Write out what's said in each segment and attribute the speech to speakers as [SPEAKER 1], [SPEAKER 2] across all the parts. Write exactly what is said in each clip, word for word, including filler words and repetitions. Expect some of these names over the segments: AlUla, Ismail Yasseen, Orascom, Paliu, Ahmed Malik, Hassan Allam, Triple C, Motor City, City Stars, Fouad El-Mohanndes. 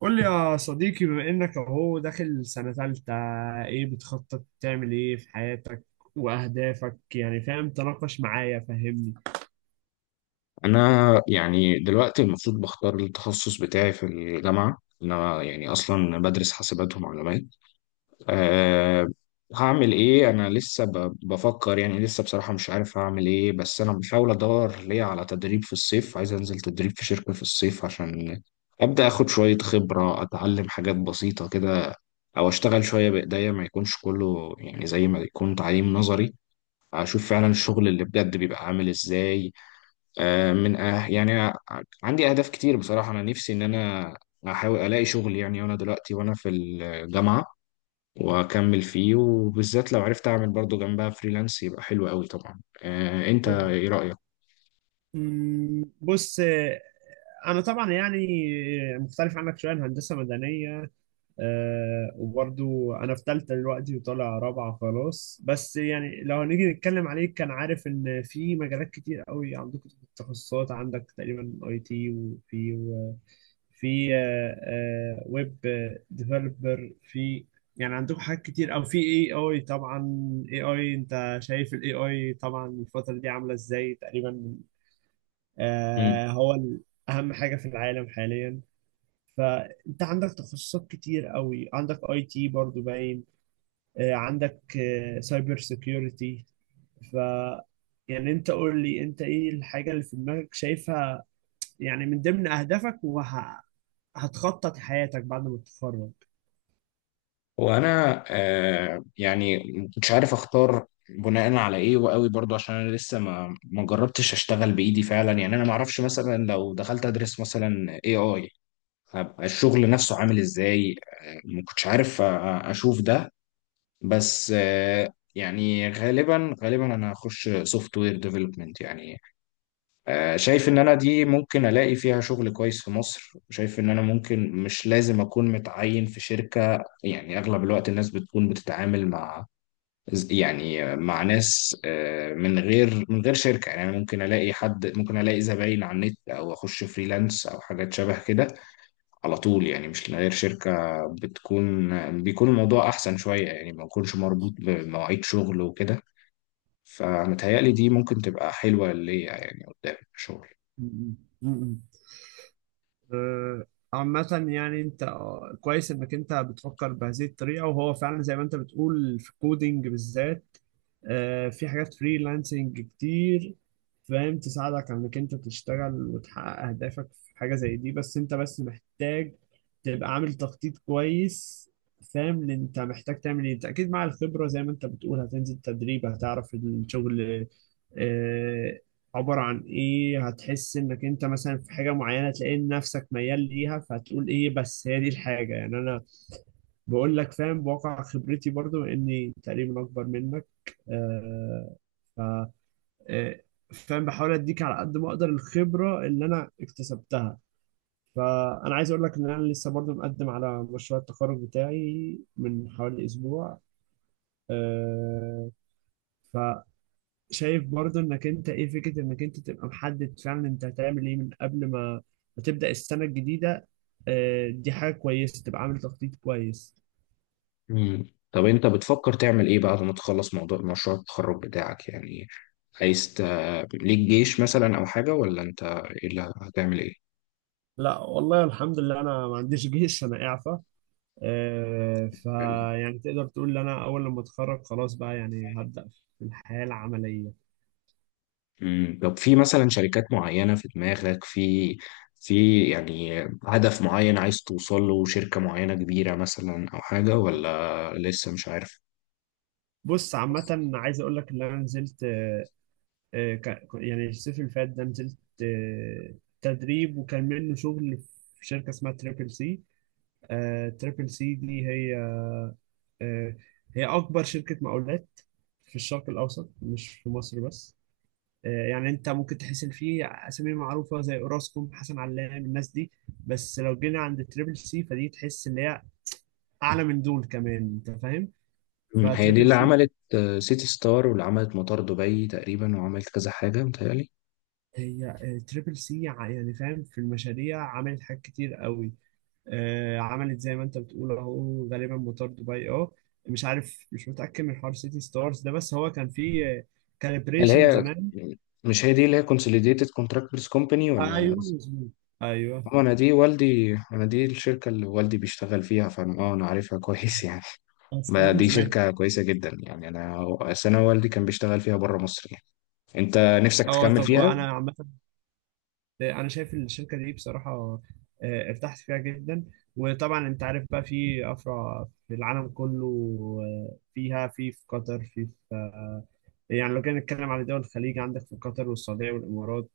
[SPEAKER 1] قول لي يا صديقي، بما انك اهو داخل سنة تالتة، ايه بتخطط تعمل ايه في حياتك واهدافك؟ يعني فاهم؟ تناقش معايا، فهمني.
[SPEAKER 2] انا يعني دلوقتي المفروض بختار التخصص بتاعي في الجامعه. انا يعني اصلا بدرس حاسبات ومعلومات. أه هعمل ايه؟ انا لسه ب- بفكر، يعني لسه بصراحه مش عارف هعمل ايه. بس انا بحاول ادور ليه على تدريب في الصيف، عايز انزل تدريب في شركه في الصيف عشان ابدا اخد شويه خبره، اتعلم حاجات بسيطه كده او اشتغل شويه بايديا، ما يكونش كله يعني زي ما يكون تعليم نظري. اشوف فعلا الشغل اللي بجد بيبقى عامل ازاي. آه، من أه يعني أنا عندي أهداف كتير بصراحة. أنا نفسي إن أنا أحاول ألاقي شغل يعني، وأنا دلوقتي وأنا في الجامعة وأكمل فيه، وبالذات لو عرفت أعمل برضو جنبها فريلانس يبقى حلو قوي. طبعا، آه، أنت
[SPEAKER 1] طب،
[SPEAKER 2] إيه رأيك؟
[SPEAKER 1] مم، بص، آه، انا طبعا يعني مختلف عنك شوية. أنا هندسة مدنية. آه، وبرضو انا في تالتة دلوقتي وطالع رابعة خلاص. بس يعني لو هنيجي نتكلم عليه، كان عارف ان في مجالات كتير قوي عندكم. تخصصات عندك تقريبا اي تي، وفي و- في آه، آه، ويب ديفلوبر، في يعني عندكم حاجات كتير، او في اي اي طبعا. اي اي، انت شايف الاي اي طبعا الفترة دي عاملة ازاي تقريبا؟
[SPEAKER 2] مم.
[SPEAKER 1] آه هو ال- اهم حاجة في العالم حاليا. فانت عندك تخصصات كتير قوي، عندك اي تي برضو باين، آه، عندك سايبر سيكيورتي. ف يعني انت قول لي، انت ايه الحاجة اللي في دماغك شايفها يعني من ضمن اهدافك، وهتخطط حياتك بعد ما تتخرج؟
[SPEAKER 2] وأنا آه، يعني مش عارف أختار بناء على إيه وقوي برضو، عشان أنا لسه ما ما جربتش أشتغل بإيدي فعلا. يعني أنا ما أعرفش مثلا لو دخلت أدرس مثلا A I هبقى الشغل نفسه عامل إزاي. آه، ما كنتش عارف أ- اشوف ده. بس آه، يعني غالبا غالبا انا هخش سوفت وير ديفلوبمنت يعني. آه، شايف ان انا دي ممكن الاقي فيها شغل كويس في مصر. شايف ان انا ممكن مش لازم اكون متعين في شركة، يعني اغلب الوقت الناس بتكون بتتعامل مع، يعني مع ناس آه، من غير من غير شركة. يعني أنا ممكن الاقي حد، ممكن الاقي زباين على النت او اخش فريلانس او حاجات شبه كده على طول، يعني مش من غير شركة بتكون بيكون الموضوع أحسن شوية، يعني ما يكونش مربوط بمواعيد شغل وكده. فمتهيألي دي ممكن تبقى حلوة ليا يعني قدام الشغل.
[SPEAKER 1] م- م- م- م. آه، عامة يعني انت، آه، كويس انك انت بتفكر بهذه الطريقة. وهو فعلا زي ما انت بتقول، في الكودينج بالذات، آه، في حاجات فريلانسنج كتير، فاهم، تساعدك على انك انت تشتغل وتحقق اهدافك في حاجة زي دي. بس انت بس محتاج تبقى عامل تخطيط كويس، فاهم اللي انت محتاج تعمل ايه. انت اكيد مع الخبرة، زي ما انت بتقول هتنزل تدريب، هتعرف الشغل آه، عبر عن ايه، هتحس انك انت مثلا في حاجه معينه، تلاقي إن نفسك ميال ليها، فهتقول ايه، بس هي دي الحاجه. يعني انا بقول لك، فاهم، بواقع خبرتي برضو اني تقريبا اكبر منك. آه ف آه، فاهم، بحاول اديك على قد ما اقدر الخبره اللي انا اكتسبتها. فانا عايز اقول لك ان انا لسه برضو مقدم على مشروع التخرج بتاعي من حوالي اسبوع. آه، شايف برضو انك انت ايه فكرة انك انت تبقى محدد فعلا انت هتعمل ايه من قبل ما ما تبدأ السنة الجديدة. آه، دي حاجة كويسة تبقى عامل تخطيط كويس.
[SPEAKER 2] مم. طب أنت بتفكر تعمل إيه بعد ما تخلص موضوع مشروع التخرج بتاعك؟ يعني عايز ت... ليك جيش مثلا أو حاجة، ولا أنت إيه اللي هتعمل إيه؟
[SPEAKER 1] لا والله، الحمد لله انا ما عنديش جيش، انا اعفى. آه، فيعني تقدر تقول ان انا اول لما اتخرج خلاص، بقى يعني هبدأ في الحياة العملية.
[SPEAKER 2] مم. طب في مثلا شركات معينة في دماغك، في في يعني هدف معين عايز توصل له، شركة معينة كبيرة مثلا أو حاجة، ولا لسه مش عارف؟
[SPEAKER 1] بص
[SPEAKER 2] بص.
[SPEAKER 1] عامة، عايز اقول لك ان انا نزلت، آه، آه، ك- يعني الصيف اللي فات ده، نزلت آه، تدريب وكان منه شغل في شركة اسمها تريبل سي. آه، تريبل سي دي هي، آه، هي أكبر شركة مقاولات في الشرق الأوسط، مش في مصر بس. آه، يعني أنت ممكن تحس إن في أسامي معروفة زي أوراسكوم، حسن علام، الناس دي، بس لو جينا عند تريبل سي فدي تحس إن هي أعلى من دول كمان. أنت فاهم؟
[SPEAKER 2] مم. هي دي
[SPEAKER 1] فتريبل
[SPEAKER 2] اللي
[SPEAKER 1] سي
[SPEAKER 2] عملت آه، سيتي ستار واللي عملت مطار دبي تقريبا وعملت كذا حاجة، متهيألي.
[SPEAKER 1] هي آه، تريبل سي يعني فاهم، في المشاريع عملت حاجات كتير قوي. آه، عملت زي ما انت بتقول اهو، غالبا موتور دبي، اه مش عارف، مش متأكد من حوار سيتي ستارز ده، بس هو كان فيه
[SPEAKER 2] اللي
[SPEAKER 1] كاليبريشن
[SPEAKER 2] هي،
[SPEAKER 1] زمان.
[SPEAKER 2] مش هي دي اللي هي كونسوليديتد كونتراكتورز كومباني ولا؟
[SPEAKER 1] ايوه مظبوط، ايوه.
[SPEAKER 2] هو انا دي والدي، انا دي الشركة اللي والدي بيشتغل فيها، فانا اه انا عارفها كويس يعني.
[SPEAKER 1] اصلا
[SPEAKER 2] ما دي
[SPEAKER 1] ما-
[SPEAKER 2] شركة كويسة جدا، يعني انا أصل انا والدي كان بيشتغل فيها بره مصر يعني. انت نفسك
[SPEAKER 1] اه
[SPEAKER 2] تكمل
[SPEAKER 1] طب
[SPEAKER 2] فيها؟
[SPEAKER 1] انا عامه، انا شايف الشركه دي بصراحه، آه، ارتحت فيها جدا. وطبعا انت عارف بقى في افرع في العالم كله، آه، فيها في في قطر، في في آه، يعني لو جينا نتكلم على دول الخليج، عندك في قطر والسعوديه والامارات،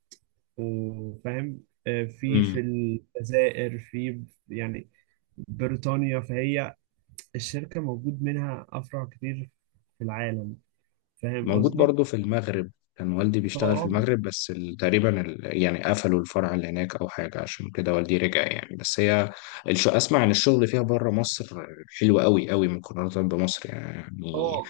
[SPEAKER 1] وفاهم، آه، في في
[SPEAKER 2] امم.
[SPEAKER 1] الجزائر، في يعني بريطانيا. فهي الشركة موجود منها أفرع كتير في العالم. فاهم
[SPEAKER 2] موجود
[SPEAKER 1] قصدي؟
[SPEAKER 2] برضو في المغرب. كان والدي
[SPEAKER 1] اه،
[SPEAKER 2] بيشتغل في
[SPEAKER 1] اه.
[SPEAKER 2] المغرب، بس ال- تقريبا ال... يعني قفلوا الفرع اللي هناك او حاجة، عشان كده والدي رجع يعني. بس هي الش... اسمع ان الشغل فيها بره مصر حلو قوي قوي مقارنة بمصر يعني.
[SPEAKER 1] آه،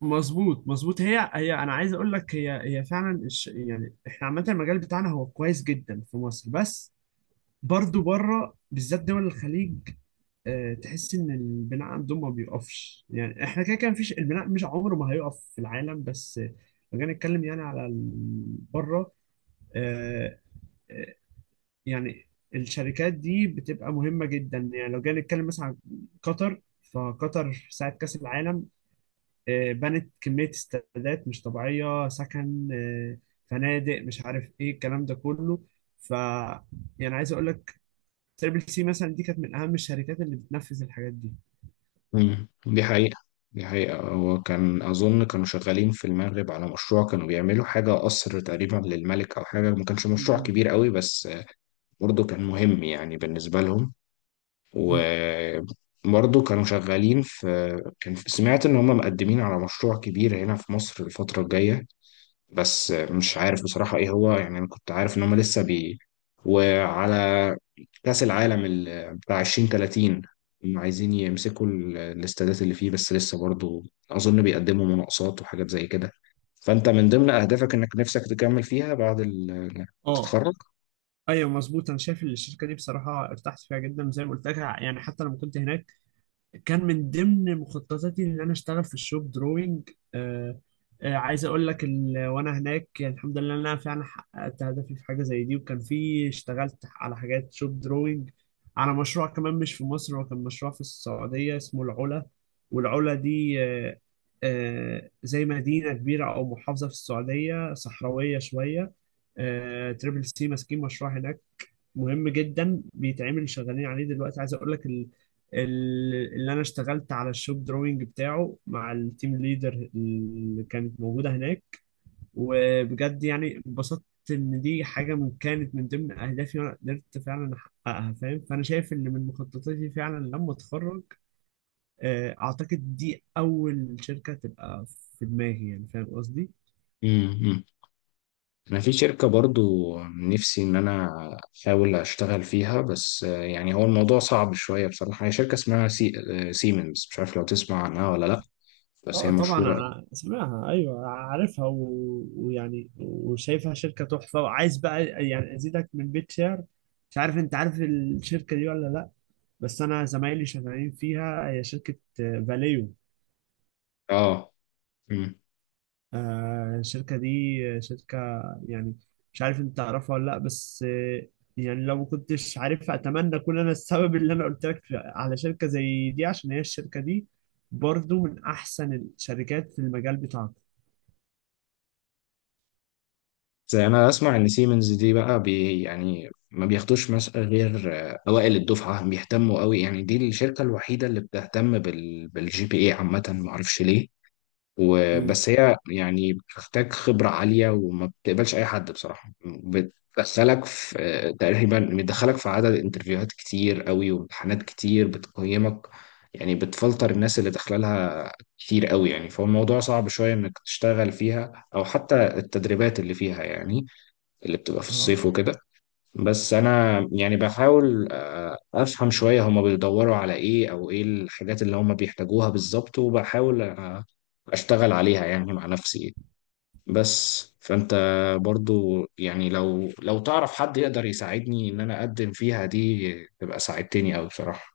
[SPEAKER 1] مظبوط مظبوط، هي هي انا عايز اقول لك، هي هي فعلا الش... يعني احنا عامه المجال بتاعنا هو كويس جدا في مصر، بس برضو بره بالذات دول الخليج، آه، تحس ان البناء عندهم ما بيقفش. يعني احنا كده كده، مفيش، البناء مش عمره ما هيقف في العالم، بس آه، لو جينا نتكلم يعني على ال- بره، آه، آه، يعني الشركات دي بتبقى مهمة جدا. يعني لو جينا نتكلم مثلا عن قطر، فقطر في ساعة كأس العالم، آه، بنت كمية استادات مش طبيعية، سكن، آه، فنادق، مش عارف ايه الكلام ده كله. ف يعني عايز اقول لك، تريبل سي مثلا دي كانت من اهم الشركات اللي بتنفذ الحاجات
[SPEAKER 2] مم. دي حقيقة. دي حقيقة. هو كان أظن كانوا شغالين في المغرب على مشروع، كانوا بيعملوا حاجة قصر تقريبا للملك أو حاجة، ما كانش مشروع كبير قوي بس برضه كان مهم يعني بالنسبة لهم.
[SPEAKER 1] دي.
[SPEAKER 2] وبرضه كانوا شغالين في، كان سمعت إن هم مقدمين على مشروع كبير هنا في مصر الفترة الجاية. بس مش عارف بصراحة إيه هو. يعني أنا كنت عارف إن هم لسه بي وعلى كأس العالم ال- بتاع ألفين وتلاتين هم عايزين يمسكوا ال- الاستادات اللي فيه، بس لسه برضو أظن بيقدموا مناقصات وحاجات زي كده. فأنت من ضمن أهدافك إنك نفسك تكمل فيها بعد ال- إنك
[SPEAKER 1] اه،
[SPEAKER 2] تتخرج؟
[SPEAKER 1] ايوه مظبوط. انا شايف ان الشركه دي بصراحه، ارتحت فيها جدا زي ما قلت لك. يعني حتى لما كنت هناك، كان من ضمن مخططاتي ان انا اشتغل في الشوب دروينج. آه آه عايز اقول لك، ال- وانا هناك يعني الحمد لله ان انا فعلا حققت هدفي في حاجه زي دي، وكان في، اشتغلت على حاجات شوب دروينج على مشروع كمان مش في مصر. هو كان مشروع في السعوديه اسمه العلا. والعلا دي آه آه زي مدينه كبيره او محافظه في السعوديه، صحراويه شويه. آه، تريبل سي ماسكين مشروع هناك مهم جدا، بيتعمل، شغالين عليه دلوقتي. عايز اقول لك ال... ال... اللي انا اشتغلت على الشوب دروينج بتاعه مع التيم ليدر اللي كانت موجوده هناك. وبجد يعني اتبسطت ان دي حاجه من كانت من ضمن اهدافي وانا قدرت فعلا احققها، فاهم؟ فانا شايف ان من مخططاتي فعلا لما اتخرج، آه، اعتقد دي اول شركه تبقى في دماغي. يعني فاهم قصدي؟
[SPEAKER 2] امم. أنا في شركة برضو نفسي إن أنا أحاول أشتغل فيها، بس آه، يعني هو الموضوع صعب شوية بصراحة. هي شركة اسمها سي... آه، سيمنز، مش عارف لو تسمع عنها ولا لأ، بس
[SPEAKER 1] اه
[SPEAKER 2] هي
[SPEAKER 1] طبعا،
[SPEAKER 2] مشهورة.
[SPEAKER 1] ع- سمعها، ايوه عارفها، و... ويعني وشايفها شركه تحفه، وعايز بقى يعني ازيدك من بيت شعر. مش عارف انت عارف الشركه دي ولا لا، بس انا زمايلي شغالين فيها. هي شركه آه، فاليو.
[SPEAKER 2] آه
[SPEAKER 1] آه، الشركه دي آه، شركه يعني مش عارف انت تعرفها ولا لا، بس آه، يعني لو ما كنتش عارفها، اتمنى اكون انا السبب اللي انا قلت لك على شركه زي دي، عشان هي الشركه دي برضو من احسن الشركات في المجال بتاعك.
[SPEAKER 2] زي انا اسمع ان سيمنز دي بقى بي، يعني ما بياخدوش مثلا غير آه، اوائل الدفعه. بيهتموا قوي، يعني دي الشركه الوحيده اللي بتهتم بال بالجي بي اي عامه، ما اعرفش ليه. وبس هي يعني بتحتاج خبره عاليه وما بتقبلش اي حد بصراحه، بتدخلك في آه، تقريبا بتدخلك في عدد انترفيوهات كتير قوي وامتحانات كتير بتقيمك، يعني بتفلتر الناس اللي داخله لها كتير قوي يعني. فهو الموضوع صعب شويه انك تشتغل فيها او حتى التدريبات اللي فيها، يعني اللي بتبقى في
[SPEAKER 1] مم.
[SPEAKER 2] الصيف وكده. بس انا يعني بحاول آه، افهم شوية هما بيدوروا على ايه او ايه الحاجات اللي هما بيحتاجوها بالظبط، وبحاول آه، اشتغل عليها يعني مع نفسي. بس فانت برضو يعني، لو لو تعرف حد يقدر يساعدني ان انا اقدم فيها دي، تبقى ساعدتني اوي بصراحة.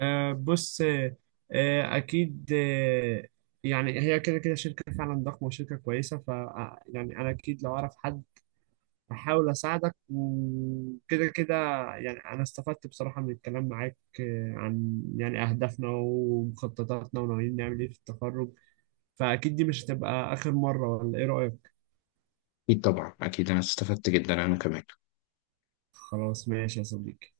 [SPEAKER 1] آه، بص آه، آه، اكيد آه، يعني هي كده كده شركه فعلا ضخمه وشركه كويسه. ف آه، يعني انا اكيد لو اعرف حد احاول اساعدك، وكده كده. يعني انا استفدت بصراحه من الكلام معاك، آه، عن يعني اهدافنا ومخططاتنا وناويين نعمل ايه في التخرج. فاكيد دي مش هتبقى اخر مره، ولا ايه رايك؟
[SPEAKER 2] اكيد طبعا، اكيد انا استفدت جدا انا كمان.
[SPEAKER 1] خلاص ماشي يا صديقي.